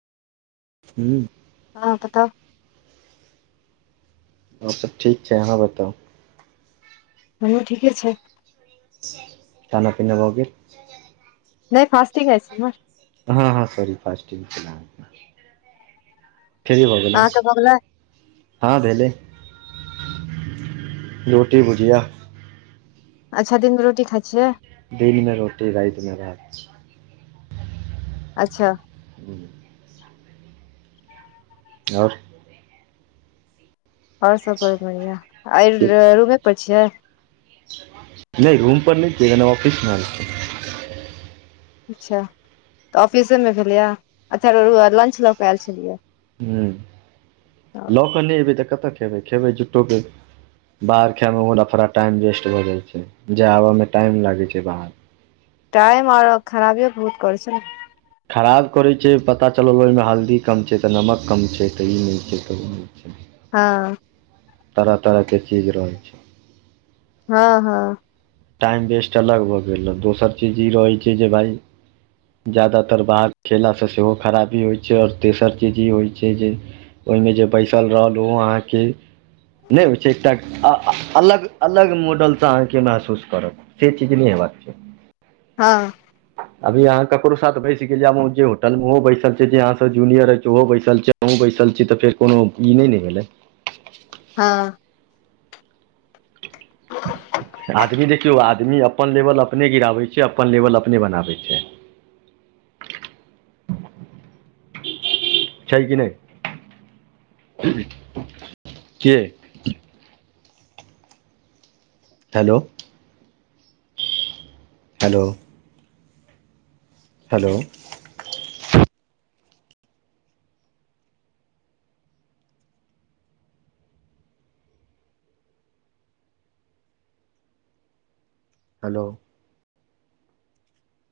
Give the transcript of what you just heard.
हूँ हँ पतहु औरसब ठीक छै अहाँ बताऊं हमरो ठीके छै खाना पीना भऽ गेल नय फास्टी खइ छै म हँ हं सही फास्टिंग छलै आहा के ठीक भऽ गेलउ अहाँके भऽ गेलै हँ भेलय रोटी भुजिया अच्छा दिन में रोटी खाइ छियै दिन में रोटी राइतमे भात अच्छा हं ओर ओर सब बहुत बढ़िआं आय रू रूमे पर छियै नय रूम पर नय छियइ खन ऑफिस एल छियै अच्छा तऽ ऑफिसेमे भेलै ये अच्छा फेर लंच लऽ कऽ एल छलियै हं ओ लऽ कऽ नय एबै तऽ कतऽ खेबै खेबै जुटटोके बाहर खए में परा फोड़ा टाइम वेस्ट भऽ जाय छै जा आबय में टाइम लागे छै बाहर टाइम आओर खराबी बहुत करै छै नऽ खराब करैत छै पता चलल ओहिमे हल्दी कम छै तऽ नमक कम छै तऽ ई नहि छै तऽ नहि छै हँ तरह तरह के चीज रहै छै हँ हँ टाइम वेस्ट अलग भऽ गेल ह दोसर चीज ई रहैत छै जे भइ ज्यादातर भात खेलासँ सेहो खराबी होइत छै आओर तेसर चीज ई होइ छै जे ओहिमे जे बैसल रहल ओहो अहाँके नहि होइ छै एकटा अलग अलग मॉडल से अहाँ के महसूस करब से चीज नहि हबय क छाहि हँ अभी यहाँ ककरो साथ बैस गेल जे होटल मे ओहो बैसल छै जे अहाँ जूनियर ओहो बैसल छै अहूँ बैसल छी तऽ फेर कोनो ई नहि नहि भेलैय हँ [inaudible] आदमी देखियौ आदमी अपन लेवल अपने गिराबै छै अपन लेवल अपने बनाबै छै [inaudible] छै कि नहि कि हेलो हैलो हेलो हेलो